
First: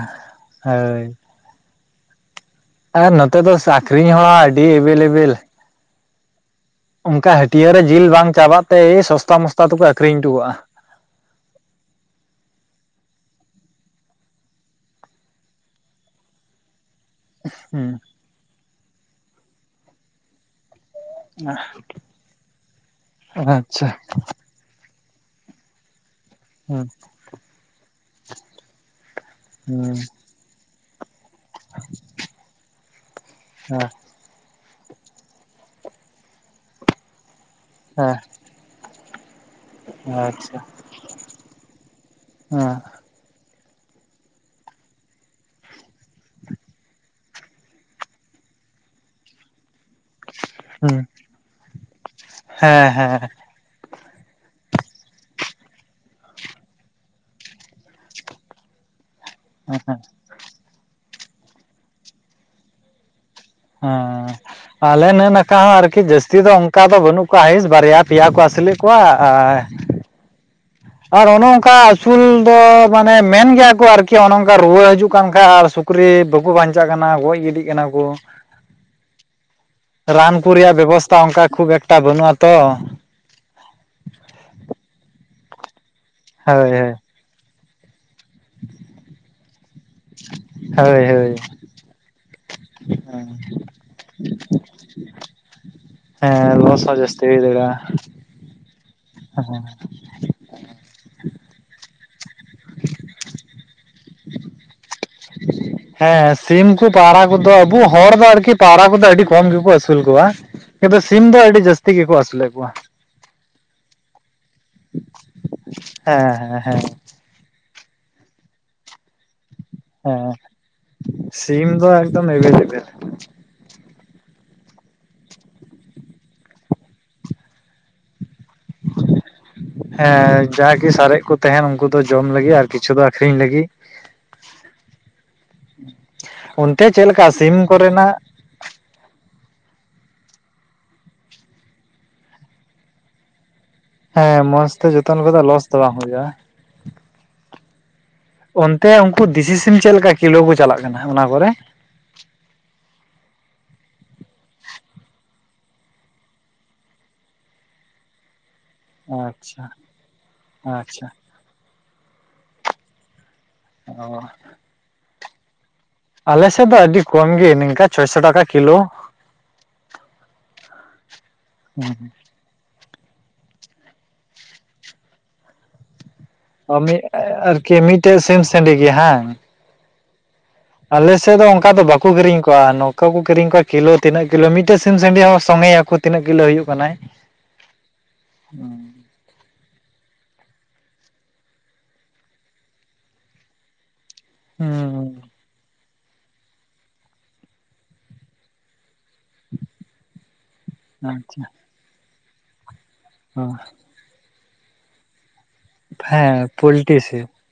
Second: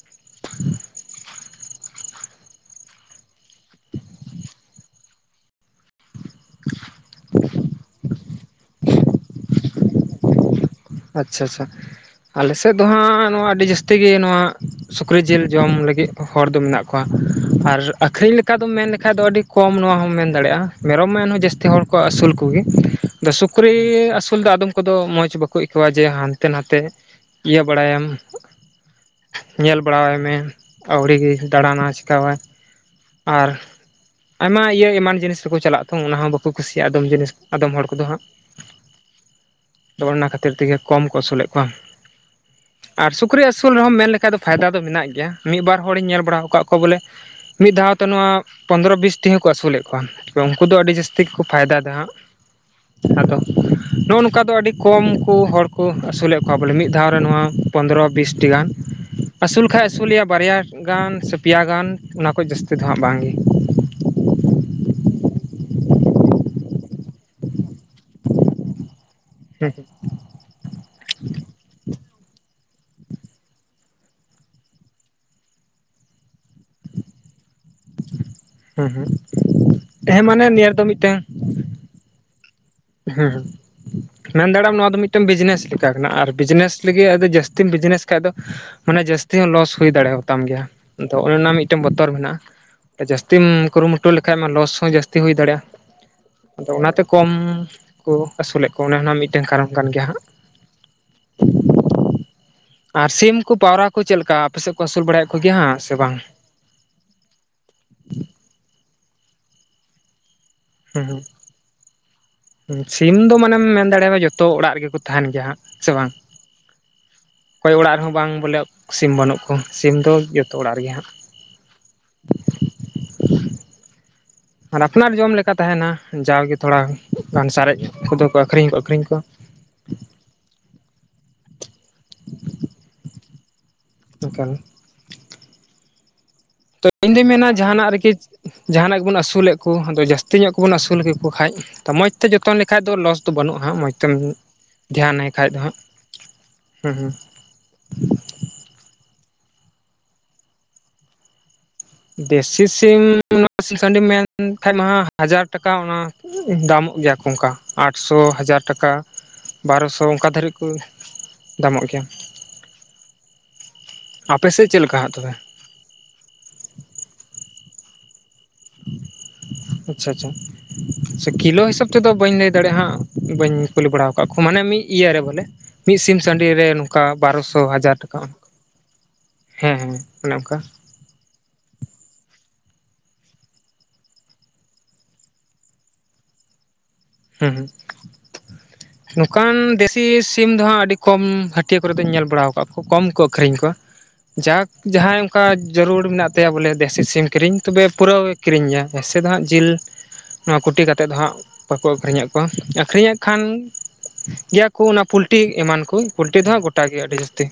ᱦᱳᱭ ᱟᱨ ᱱᱚᱛᱮ ᱫᱚ ᱥᱠᱨᱤᱧ ᱦᱚᱸ ᱟᱹᱰᱤ ᱮᱵᱮᱞ ᱮᱵᱮᱞ᱾ [inaudible] ᱚᱱᱠᱟ ᱦᱟᱹᱴᱭᱮ ᱡᱤᱞ ᱵᱟᱝ ᱪᱟᱵᱟᱜ ᱛᱮ ᱥᱚᱥᱛᱟ ᱢᱚᱥᱛᱟ ᱛᱮᱠᱚ ᱟᱹᱠᱷᱨᱤᱧᱟ ᱦᱚᱴᱚ ᱠᱚᱜᱼᱟ᱾ ᱟᱪᱪᱷᱟ ᱪᱷᱟ ᱪᱷᱟ᱾ ᱟᱞᱮ ᱥᱮᱫ ᱫᱚ ᱦᱟᱸᱜ ᱱᱚᱶᱟ ᱟᱹᱰᱤ ᱡᱟᱹᱥᱛᱤ ᱜᱮ ᱱᱚᱶᱟ ᱥᱩᱠᱨᱤ ᱡᱤᱞ ᱡᱚᱢ ᱞᱟᱹᱜᱤᱫ ᱦᱚᱲ ᱫᱚ ᱢᱮᱱᱟᱜ ᱟᱨ ᱦᱩᱸ ᱟᱹᱠᱷᱨᱤᱧ ᱞᱮᱠᱟ ᱫᱚᱢ ᱢᱮᱱ ᱞᱮᱠᱷᱟᱱ ᱫᱚ ᱟᱹᱰᱤ ᱠᱚᱢ ᱱᱚᱣᱟ ᱦᱚᱸᱚᱢ ᱢᱮᱱ ᱫᱟᱲᱮᱭᱟᱜᱼᱟ᱾ ᱢᱮᱨᱚᱢ ᱢᱟ ᱮᱱ ᱦᱚᱸ ᱡᱟᱹᱥᱛᱤ ᱦᱚᱲ ᱠᱚ ᱟᱹᱥᱩᱞ ᱠᱚᱜᱮ ᱟᱫᱚ ᱥᱩᱠᱨᱤ ᱟᱪᱪᱷᱟ ᱟᱹᱥᱩᱞ ᱫᱚ ᱟᱫᱚᱢ ᱠᱚᱫᱚ ᱢᱚᱡᱽ ᱵᱟᱠᱚ ᱟᱹᱠᱟᱹᱜ ᱠᱚᱣᱟ ᱡᱮ ᱦᱟᱱᱛᱮ ᱱᱷᱟᱛᱮ ᱦᱩᱸ ᱤᱭᱟᱹ ᱵᱟᱲᱟᱭᱟᱢ ᱧᱮᱞ ᱦᱩᱸ ᱵᱟᱲᱟᱭᱟᱭ ᱢᱮ ᱟᱹᱣᱨᱤᱤᱜᱮ ᱫᱟᱬᱟᱱᱟ ᱪᱤᱠᱟᱹᱣᱟᱭ ᱟᱨ ᱦᱮᱸ ᱟᱭᱢᱟ ᱤᱭᱟᱹ ᱮᱢᱟᱱ ᱡᱤᱱᱤᱥ ᱨᱮᱠᱚ ᱪᱟᱞᱟᱜ ᱟ ᱛᱚ ᱚᱱᱟ ᱦᱚᱸ ᱵᱟᱠᱚ ᱠᱩᱥᱤᱭᱟᱜᱼᱟ ᱟᱫᱚᱢ ᱡᱤᱱᱤᱥ ᱟᱫᱚᱢ ᱦᱚᱲ ᱠᱚᱫᱚ ᱦᱟᱸᱜ ᱦᱮᱸ ᱚᱱᱟ ᱠᱷᱟᱹᱛᱤᱨ ᱟᱪᱪᱷᱟ ᱛᱮᱜᱮ ᱠᱚᱢ ᱠᱚ ᱟᱹᱥᱩᱞᱮᱫ ᱠᱚᱣᱟ ᱦᱮᱸ ᱟᱨ ᱥᱩᱠᱨᱤ ᱟᱹᱥᱩᱞ ᱨᱮᱦᱚᱸ ᱢᱮᱱ ᱞᱮᱠᱷᱟᱡ ᱫᱚ ᱯᱷᱟᱭᱫᱟ ᱫᱚ ᱢᱮᱱᱟᱜ ᱜᱮᱭᱟ ᱢᱤᱫ ᱵᱟᱨ ᱦᱚᱲᱤᱧ ᱧᱮᱞ ᱵᱟᱲᱟ ᱟᱠᱟᱫ ᱠᱚᱣᱟ ᱵᱚᱞᱮ ᱢᱤᱫ ᱫᱷᱟᱣ ᱛᱮ ᱱᱚᱶᱟ ᱯᱚᱸᱫᱽᱨᱚ ᱵᱤᱥ ᱴᱤᱡ ᱠᱚ ᱟᱹᱥᱩᱞᱮᱫ ᱩᱱᱠᱩ ᱫᱚ ᱟᱹᱰᱤ ᱦᱩᱸ ᱡᱟᱹᱥᱛᱤ ᱜᱮᱠᱚ ᱯᱷᱟᱭᱫᱟ ᱮᱫᱟ ᱦᱟᱸᱜ ᱦᱮᱸ ᱦᱮᱸ ᱟᱫᱚ ᱱᱚᱜᱼᱚᱭ ᱱᱚᱝᱠᱟ ᱫᱚ ᱟᱹᱰᱤ ᱠᱚᱢ ᱩᱱᱠᱩ ᱦᱚᱲ ᱠᱚ ᱟᱹᱥᱩᱞᱮᱫ ᱠᱚᱣᱟ ᱵᱚᱞᱮ ᱢᱤᱫ ᱫᱷᱟᱣ ᱨᱮ ᱱᱚᱶᱟ ᱯᱚᱱᱫᱽᱨᱚ ᱵᱤᱥ ᱴᱤᱡ ᱜᱟᱱ ᱟᱹᱥᱩᱞ ᱠᱷᱟᱱᱡ ᱦᱮᱸ ᱟᱹᱥᱩᱞᱮᱭᱟ ᱵᱟᱨᱭᱟ ᱜᱟᱱ ᱥᱮ ᱯᱮᱭᱟ ᱜᱟᱱ ᱚᱱᱟ ᱠᱚ ᱡᱟᱹᱥᱛᱤ ᱫᱚ ᱦᱟᱸᱜ ᱵᱟᱝᱜᱮ ᱦᱟᱸ ᱟᱞᱮ ᱱᱮ ᱱᱟᱠᱷᱟ ᱦᱚᱸ ᱟᱨᱠᱤ ᱡᱟᱹᱥᱛᱤ ᱫᱚ ᱚᱱᱠᱟ ᱫᱚ ᱵᱟᱹᱱᱩᱜ ᱠᱚᱣᱟ ᱦᱟᱭᱥ ᱵᱟᱨᱭᱟ ᱯᱮᱭᱟ ᱟᱥᱩᱞᱮᱫ ᱠᱚᱣᱟᱜ ᱟᱼ ᱦᱮᱸ ᱟᱨ ᱚᱱᱮ ᱚᱱᱠᱟ ᱟᱹᱥᱩᱞ ᱫᱚ ᱢᱟᱱᱮ ᱢᱮᱱ ᱜᱮᱭᱟ ᱠᱚ ᱟᱨᱠᱤ ᱚᱱᱮ ᱚᱱᱠᱟ ᱨᱩᱣᱟᱹ ᱦᱤᱡᱩᱜ ᱠᱟᱱ ᱠᱷᱟᱱ ᱟᱨ ᱥᱩᱠ ᱥᱩᱠᱨᱤ ᱵᱟᱠᱚ ᱵᱟᱧᱪᱟᱜ ᱠᱟᱱᱟ ᱜᱚᱡ ᱜᱤᱰᱤᱜ ᱠᱟᱱᱟ ᱠᱚ ᱦᱮᱸ ᱦᱮᱸ ᱦᱮᱸ ᱨᱟᱱ ᱢᱟᱱᱮ ᱠᱚ ᱱᱤᱭᱟᱹ ᱨᱮᱭᱟᱜ ᱫᱚ ᱵᱮᱵᱚᱥᱛᱟ ᱢᱤᱫᱴᱟᱝ ᱚᱱᱠᱟ ᱠᱷᱩᱵ ᱮᱠᱴᱟ ᱵᱟᱹᱱᱩᱜᱼᱟ ᱛᱚ ᱦᱮᱸ ᱢᱮᱱ ᱫᱟᱲᱮᱭᱟᱜᱢ ᱱᱚᱶᱟ ᱫᱚ ᱢᱤᱫᱴᱟᱝ ᱵᱤᱡᱽᱱᱮᱥ ᱞᱮᱠᱟ ᱠᱟᱱᱟ ᱟᱨ ᱦᱳᱭ ᱵᱤᱡᱽᱱᱮᱥ ᱞᱟᱹᱜᱤᱫ ᱦᱳᱭ ᱟ ᱡᱟᱹᱥᱛᱤ ᱛᱤᱢ ᱵᱤᱡᱽᱱᱮᱥ ᱠᱷᱟᱡ ᱫᱚ ᱢᱟᱱᱮ ᱡᱟᱹᱥᱛᱤ ᱦᱚᱸ ᱞᱚᱥ ᱦᱩᱭ ᱫᱟᱲᱮᱭᱟᱛᱟᱢ ᱜᱮᱭᱟ ᱦᱳᱭ ᱚᱱᱮ ᱦᱳᱭ ᱚᱱᱟ ᱨᱮᱱᱟᱜ ᱢᱤᱫ ᱴᱮᱱ ᱵᱚᱛᱚᱨ ᱢᱮᱱᱟᱜᱼᱟ ᱡᱟᱹᱥᱛᱤᱢ ᱠᱩᱨᱩᱢᱴᱩ ᱞᱮᱠᱷᱟᱡ ᱢᱟ ᱞᱚᱥ ᱦᱚᱸ ᱡᱟᱹᱥᱛᱤ ᱦᱩᱭ ᱫᱟᱲᱮᱭᱟᱜᱼᱟ ᱦᱮᱸ ᱟᱫᱚ ᱞᱚᱥ ᱦᱚᱸ ᱚᱱᱟᱛᱮ ᱡᱟᱹᱥᱛᱤ ᱠᱚᱢ ᱦᱩᱭ ᱫᱟᱲᱮᱭᱟᱜᱼᱟ ᱠᱚ ᱟᱹᱥᱩᱞᱮᱫ ᱠᱚᱣᱟ ᱚᱱᱮ ᱚᱱᱟ ᱨᱮᱱᱟᱜ ᱢᱤᱫᱴᱮᱱ ᱠᱟᱨᱚᱱ ᱠᱟᱱ ᱜᱮᱭᱟ ᱦᱟᱸᱜ ᱟᱨ ᱥᱤᱢ ᱠᱚ ᱯᱟᱣᱨᱟ ᱠᱚ ᱪᱮᱫᱞᱮᱠᱟ ᱟᱯᱮ ᱥᱮᱫ ᱠᱚ ᱟᱹᱥᱩᱞ ᱵᱟᱲᱟᱭᱮᱫ ᱠᱚᱜᱮᱭᱟ ᱦᱮᱸ ᱦᱮᱸ ᱥᱤᱢ ᱠᱚ ᱯᱟᱣᱨᱟ ᱠᱚᱫᱚ ᱟᱵᱚ ᱦᱚᱲ ᱫᱚ ᱟᱨᱠᱤ ᱯᱟᱣᱨᱟ ᱠᱚᱫᱚ ᱟᱹᱰᱤ ᱠᱚᱢ ᱜᱮᱠᱚ ᱟᱹᱥᱩᱞ ᱠᱚᱣᱟ ᱛᱚᱵᱮ ᱦᱩᱸ ᱥᱤᱢ ᱫᱚ ᱟᱹᱰᱤ ᱡᱟᱹᱥᱛᱤ ᱜᱮᱠᱚ ᱟᱹᱥᱩᱞᱮᱫ ᱠᱚᱣᱟ ᱦᱩᱸ ᱥᱤᱢ ᱫᱚ ᱢᱟᱱᱮᱢ ᱢᱮᱱ ᱫᱟᱲᱮᱭᱟᱜᱼᱟ ᱡᱚᱛᱚ ᱚᱲᱟᱜ ᱨᱮᱜᱮ ᱠᱚ ᱛᱟᱦᱮᱱ ᱜᱮᱭᱟ ᱦᱟᱸᱜ ᱥᱮ ᱵᱟᱝ? ᱦᱮᱸ ᱦᱮᱸ ᱦᱮᱸ ᱚᱠᱚᱭ ᱚᱲᱟᱜ ᱨᱮᱦᱚᱸ ᱵᱟᱝ ᱵᱚᱞᱮ ᱥᱤᱢ ᱵᱟᱹᱱᱩᱜ ᱠᱚᱣᱟ ᱥᱤᱢ ᱫᱚ ᱦᱮᱸ ᱡᱚᱛᱚ ᱚᱲᱟᱜ ᱨᱮᱜᱮ ᱦᱟᱸᱜ ᱥᱤᱢ ᱫᱚ ᱮᱠᱫᱚᱢ ᱮᱵᱮᱞᱮᱵᱮᱞ ᱟᱨ ᱟᱯᱱᱟᱨ ᱡᱚᱢ ᱞᱮᱠᱟ ᱛᱟᱦᱮᱱᱟ ᱡᱟᱣᱜᱮ ᱛᱷᱚᱲᱟ ᱜᱟᱱ ᱥᱟᱨᱮᱡ ᱠᱚᱫᱚ ᱠᱚ ᱟᱹᱷᱨᱤᱧ ᱠᱚ ᱟᱹᱠᱷᱨᱤᱧ ᱠᱚᱣᱟ ᱦᱮᱸ ᱡᱟᱜᱤ ᱥᱟᱨᱮᱡ ᱠᱚ ᱛᱟᱦᱮᱱ ᱩᱱᱠᱩ ᱫᱚ ᱡᱚᱢ ᱞᱟᱹᱜᱤᱫ ᱟᱨ ᱠᱤᱪᱷᱩ ᱫᱚ ᱟᱠᱷᱨᱤᱧ ᱞᱟᱹᱜᱤᱫ ᱮᱠᱟᱞ ᱚᱱᱛᱮ ᱛᱚ ᱤᱧ ᱫᱩᱧ ᱪᱮᱫᱞᱮᱠᱟ ᱢᱮᱱᱟ ᱥᱤᱢ ᱡᱟᱦᱟᱱᱟᱜ ᱨᱮᱜᱮ ᱠᱚᱨᱮᱱᱟᱜ? ᱡᱟᱦᱟᱱᱟᱜ ᱜᱮᱵᱚᱱ ᱟᱹᱥᱩᱞᱮᱫ ᱠᱚ ᱟᱫᱚ ᱡᱟᱹᱥᱛᱤ ᱧᱚᱜ ᱠᱚᱵᱚᱱ ᱟᱹᱥᱩᱞ ᱠᱮᱠᱚ ᱠᱷᱟᱡ ᱛᱚ ᱢᱚᱡᱽ ᱛᱮ ᱡᱚᱛᱚᱱ ᱞᱮᱠᱷᱟᱡ ᱫᱚ ᱞᱚᱥ ᱫᱚ ᱵᱟᱹᱱᱩᱜᱼᱟᱟᱸᱜ ᱢᱚᱡᱽ ᱛᱮ ᱦᱮᱸ ᱢᱚᱸᱡ ᱛᱮ ᱡᱚᱛᱚᱱ ᱠᱟᱛᱮ ᱞᱚᱥ ᱫᱚ ᱵᱟᱝ ᱦᱩᱭᱩᱜᱼᱟ ᱦᱩᱸ ᱦᱩᱸ ᱚᱱᱛᱮ ᱩᱱᱠᱩ ᱫᱤᱥᱤ ᱥᱤᱢ ᱪᱮᱫ ᱞᱮᱠᱟ ᱠᱤᱞᱟᱹ ᱠᱚ ᱪᱟᱞᱟᱜ ᱠᱟᱱᱟ ᱚᱱᱟ ᱠᱚᱨᱮ ᱫᱮᱥᱤ ᱥᱤᱢ ᱥᱤᱢ ᱥᱟᱺᱰᱤ ᱢᱮᱱᱠᱷᱟᱱ ᱢᱟ ᱦᱟᱡᱟᱨ ᱴᱟᱠᱟ ᱚᱱᱟ, ᱫᱟᱢᱚᱜ ᱜᱮᱭᱟ ᱠᱚ ᱚᱱᱠᱟ ᱟᱴᱥᱚ ᱦᱟᱡᱟᱨ ᱴᱟᱠᱟ ᱟᱪᱪᱷᱟ ᱵᱟᱨᱚ ᱥᱚ ᱚᱱᱠᱟ ᱫᱷᱟᱹᱨᱤᱡ ᱠᱚ ᱟᱪᱪᱷᱟ ᱫᱟᱢᱚᱜ ᱜᱮᱭᱟ, ᱚ ᱟᱯᱮ ᱥᱮᱫ ᱪᱮᱫ ᱞᱮᱠᱟ ᱦᱟᱸᱜ ᱛᱟᱚᱵᱮ? ᱟᱞᱮ ᱥᱮᱫ ᱫᱚ ᱟᱹᱰᱤ ᱠᱚᱢ ᱜᱮ ᱱᱤᱝᱠᱟ, ᱪᱷᱚᱭ ᱥᱚ ᱴᱟᱠᱟ ᱠᱤᱞᱳ, ᱟᱪᱪᱷᱟ ᱟᱪᱪᱷᱟ ᱠᱤᱞᱳ ᱦᱤᱥᱟᱹᱵ ᱛᱮᱫᱚ ᱵᱟᱹᱧ ᱞᱟᱹᱭ ᱫᱟᱲᱮᱭᱟᱜᱼᱟ ᱦᱟᱸᱜ ᱵᱟᱹᱧ ᱠᱩᱞᱤ ᱵᱟᱲ ᱟᱠᱟᱫ ᱠᱚᱣᱟ ᱢᱟᱱᱮ ᱢᱤᱫ ᱤᱭᱟᱹᱨᱮ ᱵᱚᱞᱮ, ᱢᱤᱫ ᱥᱤᱢ ᱥᱟᱺᱰᱤ ᱨᱮ ᱱᱚᱝᱠᱟ ᱵᱟᱨᱚᱥᱚ ᱟᱨᱠᱤ ᱦᱟᱡᱟᱨ ᱴᱟᱠᱟ ᱢᱤᱫᱴᱮᱡ ᱥᱤᱢ ᱥᱟᱺᱰᱤ ᱦᱮᱸ ᱦᱮᱸ ᱚᱱᱮ ᱚᱱᱠᱟ, ᱟᱞᱮᱥᱮᱫ ᱫᱚ ᱚᱝᱠᱟ ᱫᱚ ᱵᱟᱠᱚ ᱠᱤᱨᱤᱧ ᱠᱚᱣᱟ ᱱᱚᱝᱠᱟ ᱠᱚ ᱠᱤᱨᱤᱧ ᱠᱚᱣᱟ ᱠᱤᱞᱳ ᱛᱤᱱᱟᱹᱜ ᱠᱤᱞᱳ ᱢᱤᱫᱴᱮᱡ ᱥᱤᱢ ᱥᱟᱺᱰᱤ ᱦᱚᱸ ᱥᱚᱸᱜᱮᱭᱟᱠᱚ ᱛᱤᱱᱟᱹᱜ ᱠᱤᱞᱳ ᱦᱳᱭᱳᱜ ᱠᱟᱱᱟᱭ᱾ ᱦᱩᱸ ᱦᱩᱸ ᱱᱚᱝᱠᱟᱱ ᱫᱮᱥᱤ ᱥᱤᱢ ᱫᱚᱦᱟᱸᱜ ᱟᱹᱰᱤ ᱠᱚᱢ ᱦᱟᱹᱴᱤᱭᱟᱹ ᱠᱚᱨᱮ ᱫᱚᱧ ᱧᱮᱞ ᱵᱟᱲᱟ ᱟᱠᱟᱫ ᱠᱚ ᱠᱚᱢ ᱠᱚ ᱟᱹᱠᱷᱨᱤᱧ ᱠᱚᱣᱟ᱾ ᱡᱟᱠ ᱦᱩᱸ ᱡᱟᱦᱟᱸᱭ ᱚᱱᱠᱟ ᱡᱟᱹᱨᱩᱲ ᱢᱮᱱᱟᱜ ᱛᱟᱭᱟ ᱵᱚᱞᱮ ᱫᱮᱥᱤ ᱥᱤᱢ ᱠᱤᱨᱤᱧ ᱛᱚᱵᱮ ᱯᱩᱨᱟᱹᱣᱮ ᱠᱤᱨᱤᱧᱮᱭᱟ ᱥᱮ ᱫᱚ ᱦᱟᱸᱜ ᱡᱤᱞ ᱱᱚᱣᱟ ᱠᱩᱴᱤ ᱠᱟᱛᱮᱫ ᱫᱚ ᱦᱟᱸᱜ ᱟᱪᱪᱷᱟ ᱵᱟᱠᱚ, ᱟᱹᱠᱷᱨᱤᱧᱮᱫ ᱠᱚᱣᱟ ᱟᱹᱠᱷᱨᱤᱧᱮᱫ ᱠᱷᱟᱱ ᱜᱮᱭᱟ ᱠᱚ ᱚᱱᱟ ᱯᱩᱞ ᱴᱤ ᱮᱢᱟᱱ ᱠᱚ ᱯᱞᱞᱴᱤ ᱫᱚ ᱦᱮᱸ ᱦᱟᱜ ᱜᱚᱴᱟ ᱯᱳᱞᱴᱤ ᱜᱮᱭᱟ ᱟᱹᱰᱤ ᱥᱤᱢ ᱡᱟᱹᱥᱛᱤ᱾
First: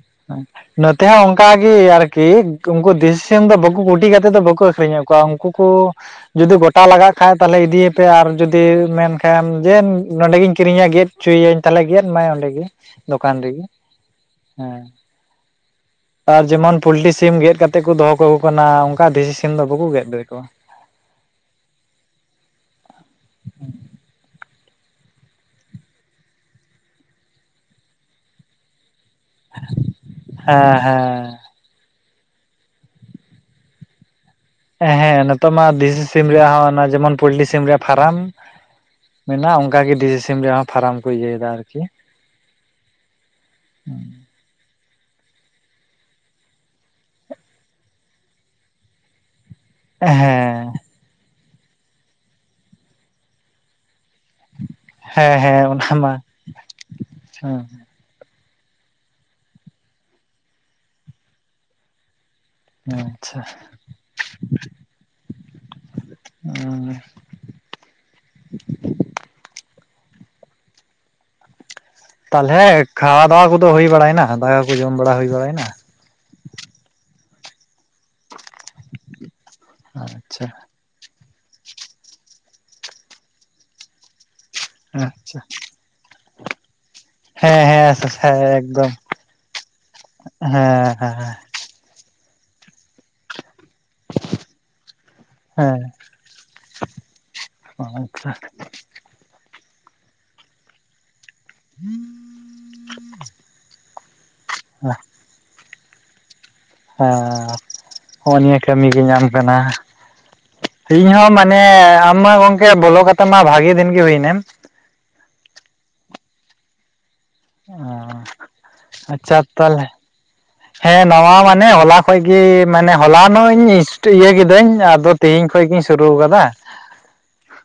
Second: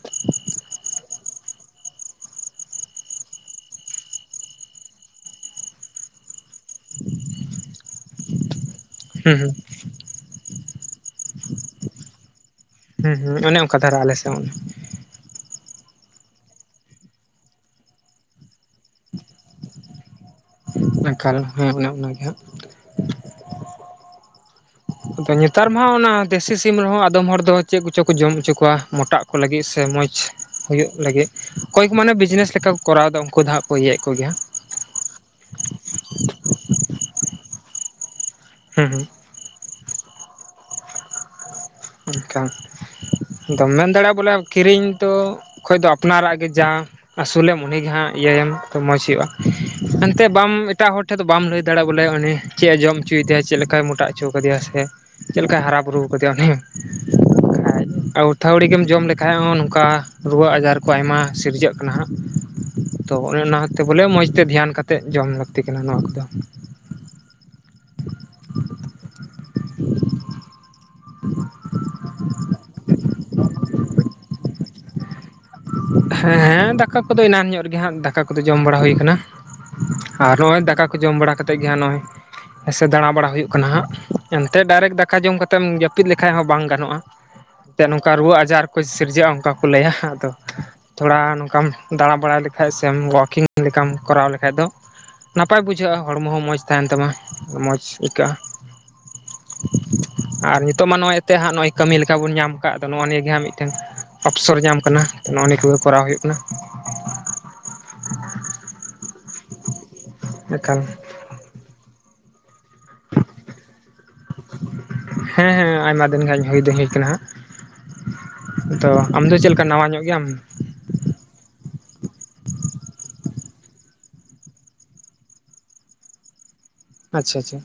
[unintelligible] ᱱᱚᱛᱮ ᱦᱚᱸ ᱚᱱᱠᱟᱜᱤ ᱟᱨᱠᱤ ᱩᱱᱠᱩ ᱫᱤᱥᱤ ᱥᱤᱢ ᱫᱚ ᱵᱟᱠᱩ ᱠᱩᱴᱤ ᱠᱟᱛᱮᱫ ᱫᱚ ᱵᱟᱠᱚ ᱟᱠᱷᱨᱤᱧᱮᱫ ᱠᱚᱣᱟ ᱩᱱᱠᱩ ᱠᱚ ᱡᱩᱫᱤ ᱜᱚᱴ ᱛᱟ ᱞᱟᱜᱟᱜ ᱠᱷᱟᱡ ᱛᱟᱦᱚᱞᱮ ᱤᱫᱤᱭᱮᱯᱮ ᱟᱨ ᱡᱩᱫᱤ ᱢᱮᱱ ᱠᱷᱟᱱ ᱦᱩᱸ ᱡᱮ ᱱᱚᱸᱰᱮᱜᱮᱧ ᱠᱤᱨᱤᱧᱟ ᱜᱮᱫ ᱦᱚᱪᱚᱭᱟᱹᱧ ᱛᱟᱦᱚᱞᱮ ᱜᱮᱫ ᱢᱟᱭ ᱚᱸᱰᱮ ᱜᱮ ᱫᱚᱠᱟᱱ ᱨᱮᱜᱮ ᱟᱨᱟ ᱟᱞᱮ ᱥᱮᱫ ᱦᱮᱸ ᱟᱨ ᱡᱮᱢᱚᱱ ᱯᱚᱞᱴᱤ ᱥᱤᱢ ᱜᱮᱫ ᱠᱟᱛᱮᱫ ᱠᱚ ᱫᱚᱦᱚ ᱠᱟᱠᱚ ᱠᱟᱱᱟ ᱚᱱᱠᱟ ᱫᱮᱥᱤ ᱥᱤᱢ ᱫᱚ ᱵᱟᱠᱚ ᱜᱮᱫ ᱫᱟᱲᱮᱠᱩᱣᱟ ᱮᱠᱷᱟᱞ ᱦᱮᱸ ᱚᱱᱮ ᱚᱱᱟᱜᱮ ᱦᱟᱸᱜ [unintelligible] ᱟ ᱱᱮᱛᱟᱨ ᱢᱟ ᱚᱱᱟ ᱫᱮᱥᱤ ᱥᱤᱢ ᱨᱮᱦᱚᱸ ᱟᱫᱚᱢ ᱦᱚᱲ ᱫᱚ ᱪᱮᱫ ᱠᱚᱪᱚ ᱠᱚ ᱡᱚᱢ ᱦᱚᱪᱚ ᱠᱚᱣᱟ ᱢᱚᱴᱟᱜ ᱠᱚ ᱞᱟᱹᱜᱤᱫ ᱥᱮ ᱢᱚᱸᱡᱽ ᱦᱮᱸ ᱦᱩᱭᱩᱜ ᱞᱟᱹᱜᱤᱫ᱾ ᱠᱚᱠᱚᱭ ᱠᱚ ᱢᱟᱱᱮ ᱵᱤᱡᱽᱱᱮᱥ ᱞᱮᱠᱟ ᱠᱚᱨᱟᱣ ᱮᱫᱟ ᱩᱱᱠᱩ ᱫᱚ ᱦᱟᱸᱜ ᱠᱚ ᱤᱭᱟᱹᱭᱮᱫ ᱠᱚ ᱜᱮᱭᱟ᱾ ᱦᱮᱸ ᱱᱤᱛᱚᱜ ᱢᱟ ᱫᱤᱥ ᱥᱤᱢ ᱨᱮᱭᱟᱜ ᱦᱚᱸ ᱡᱮᱢᱚᱱ ᱯᱳᱞᱴᱤ ᱥᱤᱢ ᱨᱮᱭᱟᱜ ᱯᱷᱟᱨᱟᱢ ᱦᱩᱸ ᱦᱩᱸ ᱢᱮᱱᱟᱜᱼᱟ ᱚᱱᱠᱟᱜ ᱜᱮ ᱰᱤᱡᱤ ᱥᱤᱢ ᱨᱮᱭᱟᱜ ᱦᱚᱸ ᱯᱷᱟᱨᱟᱢ ᱠᱚ ᱤᱭᱟᱹᱭᱮᱫᱟ ᱟᱨᱠᱤ᱾ ᱮᱱᱠᱷᱟᱱ ᱟᱫᱚᱢ ᱢᱮᱱ ᱫᱟᱲᱮᱭᱟᱜᱼᱟ ᱵᱚᱞᱮ ᱠᱤᱨᱤᱧ ᱛᱚ ᱠᱷᱚᱡ ᱫᱚ ᱟᱯᱱᱟᱨᱟᱜ ᱜᱮ ᱡᱟ ᱟᱹᱥᱩᱞᱮᱢ ᱩᱱᱤᱜᱮ ᱦᱟᱸᱜ ᱤᱭᱟᱹᱭᱮᱢ ᱛᱚ ᱢᱚᱸᱡᱽ ᱦᱩᱭᱩᱜᱼᱟ᱾ ᱮᱱᱛᱮ ᱵᱟᱢ ᱦᱮᱸ ᱮᱴᱟᱜ ᱦᱚᱲ ᱟ ᱴᱷᱮᱱ [unintelligible] ᱫᱚ ᱵᱟᱢ ᱞᱟᱹᱭ ᱫᱟᱲᱮᱭᱟᱜᱼᱟ ᱵᱚᱞᱮ ᱩᱱᱤ ᱪᱮᱫ ᱮ ᱡᱚᱢ ᱚᱪᱚᱭᱮᱭᱟ ᱪᱮᱫ ᱞᱮᱠᱟᱭ ᱢᱚᱴᱟ ᱚᱪᱚᱣ ᱟᱠᱟᱫᱮᱭᱟ ᱥᱮ ᱪᱮᱫ ᱞᱮᱠᱟᱭ ᱦᱟᱨᱟ ᱵᱩᱨᱩ ᱟᱠᱟᱫᱮᱭᱟ ᱩᱱᱤ᱾ ᱦᱟᱸ ᱦᱟᱸ ᱟᱹᱣᱛᱷᱣᱟᱹᱲᱤ ᱜᱮᱢ ᱡᱚᱢ ᱞᱮᱠᱷᱟᱡ ᱦᱚᱸ ᱱᱚᱝᱠᱟ ᱨᱩᱣᱟᱹ ᱟᱡᱟᱨ ᱠᱚ ᱟᱭᱢᱟ ᱥᱤᱨᱡᱟᱹᱜ ᱠᱟᱱᱟ ᱦᱟᱸᱜ᱾ ᱦᱮᱸ ᱛᱚ ᱚᱱᱮ ᱟᱪᱪᱷᱟ ᱚᱱᱟᱛᱮ ᱵᱚᱞᱮ ᱢᱚᱸᱡᱽ ᱛᱮ ᱫᱷᱮᱭᱟᱱᱠᱟᱛᱣ ᱡᱚᱢ ᱞᱟᱹᱠᱛᱤ ᱠᱟᱱᱟ ᱱᱚᱣᱟ ᱠᱚᱫᱚ᱾ [unintelligible] ᱞᱮ ᱠᱷᱟᱣᱟ ᱫᱣᱟ ᱠᱚᱫᱚ ᱦᱳᱭ ᱵᱟᱲᱟᱭᱮᱱᱟ ᱫᱟᱠᱟ ᱠᱚ ᱡᱚᱢ ᱵᱟᱲᱟ ᱦᱳᱭ ᱵᱟᱲᱟᱭ ᱱᱟ? ᱦᱮᱸ ᱦᱮᱸ ᱫᱟᱠᱟ ᱠᱚᱫᱚ ᱮᱱᱟᱱ ᱧᱚᱜ ᱨᱮᱜᱮ ᱦᱟᱜ ᱫᱟᱠᱟ ᱠᱚᱫᱚ ᱡᱚᱢ ᱵᱟᱲᱟ ᱦᱳᱭ ᱠᱟᱱᱟ ᱾ ᱟᱨ ᱟᱪᱪᱷᱟ ᱨᱚᱦᱚᱭ ᱫᱟᱠᱟ ᱠᱚ ᱡᱚᱢ ᱵᱟᱲᱟ ᱠᱟᱛᱮᱫ ᱜᱮ ᱦᱟᱸᱜ ᱱᱚᱜᱼᱚᱭ ᱥᱮ ᱫᱟᱬᱟᱵᱟᱲᱟ ᱦᱳᱭᱳᱜ ᱠᱟᱱᱟ ᱦᱟᱸᱜ᱾ ᱮᱱᱛᱮᱫ ᱰᱟᱭᱨᱮᱠᱴ ᱫᱟᱠᱟ ᱡᱚᱢ ᱟᱪᱪᱷᱟ ᱠᱟᱛᱮᱢ ᱡᱟᱹᱯᱤᱫ ᱞᱮᱠᱷᱟᱡ ᱦᱚᱸ ᱵᱟᱝ ᱜᱟᱱᱚᱜᱼᱟ᱾ ᱦᱮᱸ ᱮᱱᱛᱮᱫ ᱦᱮᱸ ᱱᱚᱝᱠᱟ ᱨᱩᱣᱟᱹ ᱦᱮᱸ ᱟᱡᱟᱨ ᱠᱚ ᱮᱠᱫᱚᱢ ᱥᱤᱨᱡᱟᱹᱜᱼᱟ ᱚᱱᱠᱟ ᱠᱚ ᱞᱟᱹᱭᱟ ᱦᱟᱝ᱾ ᱦᱮᱸ ᱦᱮᱸ ᱛᱷᱚᱲᱟ ᱱᱚᱝᱠᱟᱢ ᱫᱟᱬᱟ ᱵᱟᱲᱟᱭ ᱞᱮᱠᱷᱟᱡ ᱥᱮ ᱳᱣᱟᱠᱤᱝ ᱞᱮᱠᱟᱢ ᱠᱚᱨᱟᱣ ᱞᱮᱠᱷᱟᱡ ᱫᱚ᱾ ᱱᱟᱯᱟᱭ ᱦᱮᱸ ᱵᱩᱡᱷᱟᱹᱜᱼᱟ ᱦᱚᱲᱢᱚ ᱦᱚᱸ ᱢᱚᱡᱽ ᱛᱟᱦᱮᱱ ᱛᱟᱢᱟ ᱢᱚᱡᱽ ᱟᱪᱪᱷᱟ ᱟᱹᱭᱠᱟᱹᱜᱼᱟ᱾ ᱟᱨ ᱱᱤᱛᱳᱜ ᱢᱟ ᱱᱚᱜᱼᱚᱭ ᱛᱮ ᱦᱟᱸᱜ ᱱᱚᱜᱼᱚᱭ ᱠᱟᱹᱢᱤ ᱞᱮᱠᱟ ᱵᱚᱱ ᱧᱟᱢ ᱠᱟᱜ ᱟᱫᱚ ᱱᱚᱜᱼᱚ ᱱᱤᱭᱟᱹ ᱜᱮ ᱦᱟᱸᱜ ᱢᱤᱫᱴᱮᱱ ᱚᱯᱥᱚᱨ ᱧᱟᱢ ᱠᱟᱱᱟ ᱱᱚᱜᱼᱚᱭ ᱱᱤᱭᱟᱹ ᱠᱚ ᱜᱮ ᱠᱚᱨᱟᱣ ᱦᱩᱭᱩᱜ ᱠᱟᱱᱟ᱾ ᱦᱟᱸ ᱦᱚᱜᱼᱚᱭ ᱱᱤᱭᱟᱹ ᱠᱟᱹᱢᱤ ᱜᱮ ᱧᱟᱢ ᱠᱟᱱᱟ᱾ ᱮᱠᱟᱞ ᱤᱧ ᱦᱚᱸ ᱢᱟᱱ ᱢᱟᱱᱮ ᱟᱢ ᱢᱟ ᱜᱚᱝᱠᱮ ᱵᱚᱞᱚ ᱠᱟᱛᱮ ᱢᱟ ᱵᱷᱟᱜᱤ ᱫᱤᱱ ᱜᱮ ᱦᱳᱭ ᱱᱮᱢ ᱦᱮᱸ ᱦᱮᱸ ᱟᱭᱢᱟ ᱫᱤᱱ ᱜᱟᱱ ᱤᱧ ᱦᱳᱭ ᱫᱚ ᱦᱳᱭ ᱠᱟᱱᱟ ᱦᱟᱜ᱾ ᱛᱚ ᱟᱢ ᱫᱚ ᱟᱪᱪᱷᱟ ᱪᱮᱫ ᱞᱮᱠᱟ ᱱᱟᱣᱟ ᱛᱟᱦᱚᱞᱮ ᱧᱚᱜ ᱜᱮᱭᱟᱢ? ᱦᱮᱸ ᱱᱚᱣᱟ ᱢᱟᱱᱮ ᱦᱚᱞᱟ ᱠᱷᱚᱡ ᱜᱮ, ᱢᱟᱱᱮ ᱦᱚᱞᱟᱱᱧ ᱤᱭᱟᱹ ᱠᱤᱫᱟᱹᱧ ᱟᱫᱚ ᱛᱤᱦᱤᱧ ᱠᱷᱚᱱ ᱜᱮᱤᱧ ᱥᱩᱨᱩ ᱠᱟᱫᱟ᱾ ᱟᱪᱪᱷᱟ ᱟᱪᱪᱷᱟ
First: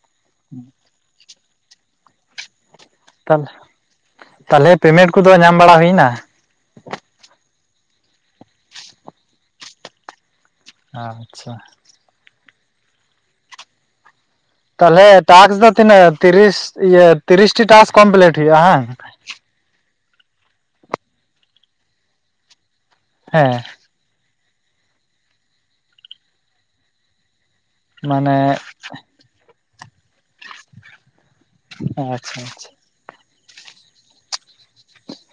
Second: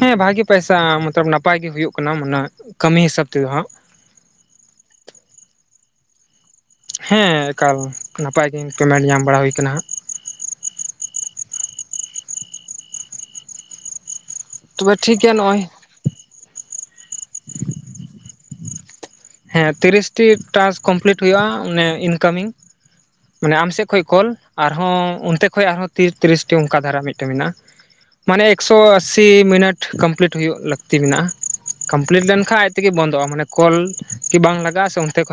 ᱦᱮᱸ ᱵᱷᱟᱜᱮ ᱯᱟᱭᱥᱟ ᱢᱚᱛᱞᱚᱵ ᱱᱟᱯ ᱟᱭ ᱜᱮ ᱦᱩᱭᱩᱜ ᱠᱟᱱᱟ ᱚᱱᱟ ᱠᱟᱹᱢᱤ ᱦᱤᱥᱟᱹᱵ ᱛᱮᱫᱚ ᱦᱟᱸᱜ᱾ ᱛᱟᱦᱚᱞᱮ ᱯᱮᱢᱮᱱᱴ ᱠᱚᱫᱚ ᱧᱟᱢ ᱵᱟᱲᱟ ᱦᱩᱭᱱᱟ? ᱦᱮᱸ ᱮᱠᱟᱞ ᱱᱟᱯᱟᱭ ᱜᱤ ᱯᱮᱢᱮᱱᱴ ᱧᱟᱢ ᱵᱟᱲᱟ ᱦᱩᱭᱠᱟᱱᱟ ᱾ ᱟᱪᱪᱷᱟ ᱛᱚᱵᱮ ᱛᱟᱦᱞᱮ ᱴᱷᱤᱠ ᱜᱮᱭᱟ ᱴᱟᱥᱠ ᱱᱚᱜᱼᱚᱭ ᱫᱚ ᱛᱤᱱᱟᱹᱜ ᱛᱤᱨᱤᱥ ᱛᱤᱨᱤᱥᱴᱤ ᱴᱟᱥᱠ ᱠᱚᱢᱯᱤᱞᱴ ᱦᱩᱭᱩᱜᱭᱼᱟ ᱦᱮᱸ ᱦᱮᱸ ᱛᱤᱨᱤᱥᱴᱤ ᱴᱟᱥᱠ ᱠᱚᱢᱯᱤᱞᱴ ᱦᱩᱭᱩᱜᱼᱟ ᱚᱱᱮ ᱤᱱᱠᱟᱢᱤᱝ ᱢᱟᱱᱮ ᱦᱮᱸ ᱟᱢ ᱥᱮᱫ [unintelligible] ᱠᱚᱞ ᱟᱨᱦᱚᱸ ᱚᱱᱛᱮ ᱠᱷᱚᱱ ᱟᱨᱦᱚᱸ ᱛᱤᱨ ᱛᱤᱨᱤᱥᱴᱤ ᱚᱱᱠᱟ ᱫᱷᱟᱨᱟ ᱢᱤᱫᱴᱮᱱ ᱢᱮᱱᱟᱜᱼᱟ ᱾ ᱢᱟᱱᱮ ᱮᱠᱥᱚ ᱟᱥᱤ ᱢᱤᱱᱤᱴ ᱠᱚᱢᱯᱞᱤᱴ ᱦᱩᱭᱩᱜ ᱞᱟᱹᱠᱛᱤ ᱢᱮᱱᱟᱜᱼᱟ ᱠᱚᱢᱯᱞᱤᱴ ᱟᱪᱪᱷᱟ ᱞᱮᱱ ᱟᱪᱪᱷᱟ ᱠᱷᱟᱡ ᱟᱡ ᱛᱮ ᱜᱮ ᱵᱚᱱᱫᱚᱜᱼᱟ ᱢᱟᱱᱮ ᱠᱚᱞ ᱠᱤ ᱵᱟᱝ ᱞᱟᱜᱟᱜᱼᱟ ᱥᱮ ᱚᱱᱛᱮ ᱠᱷᱚᱱ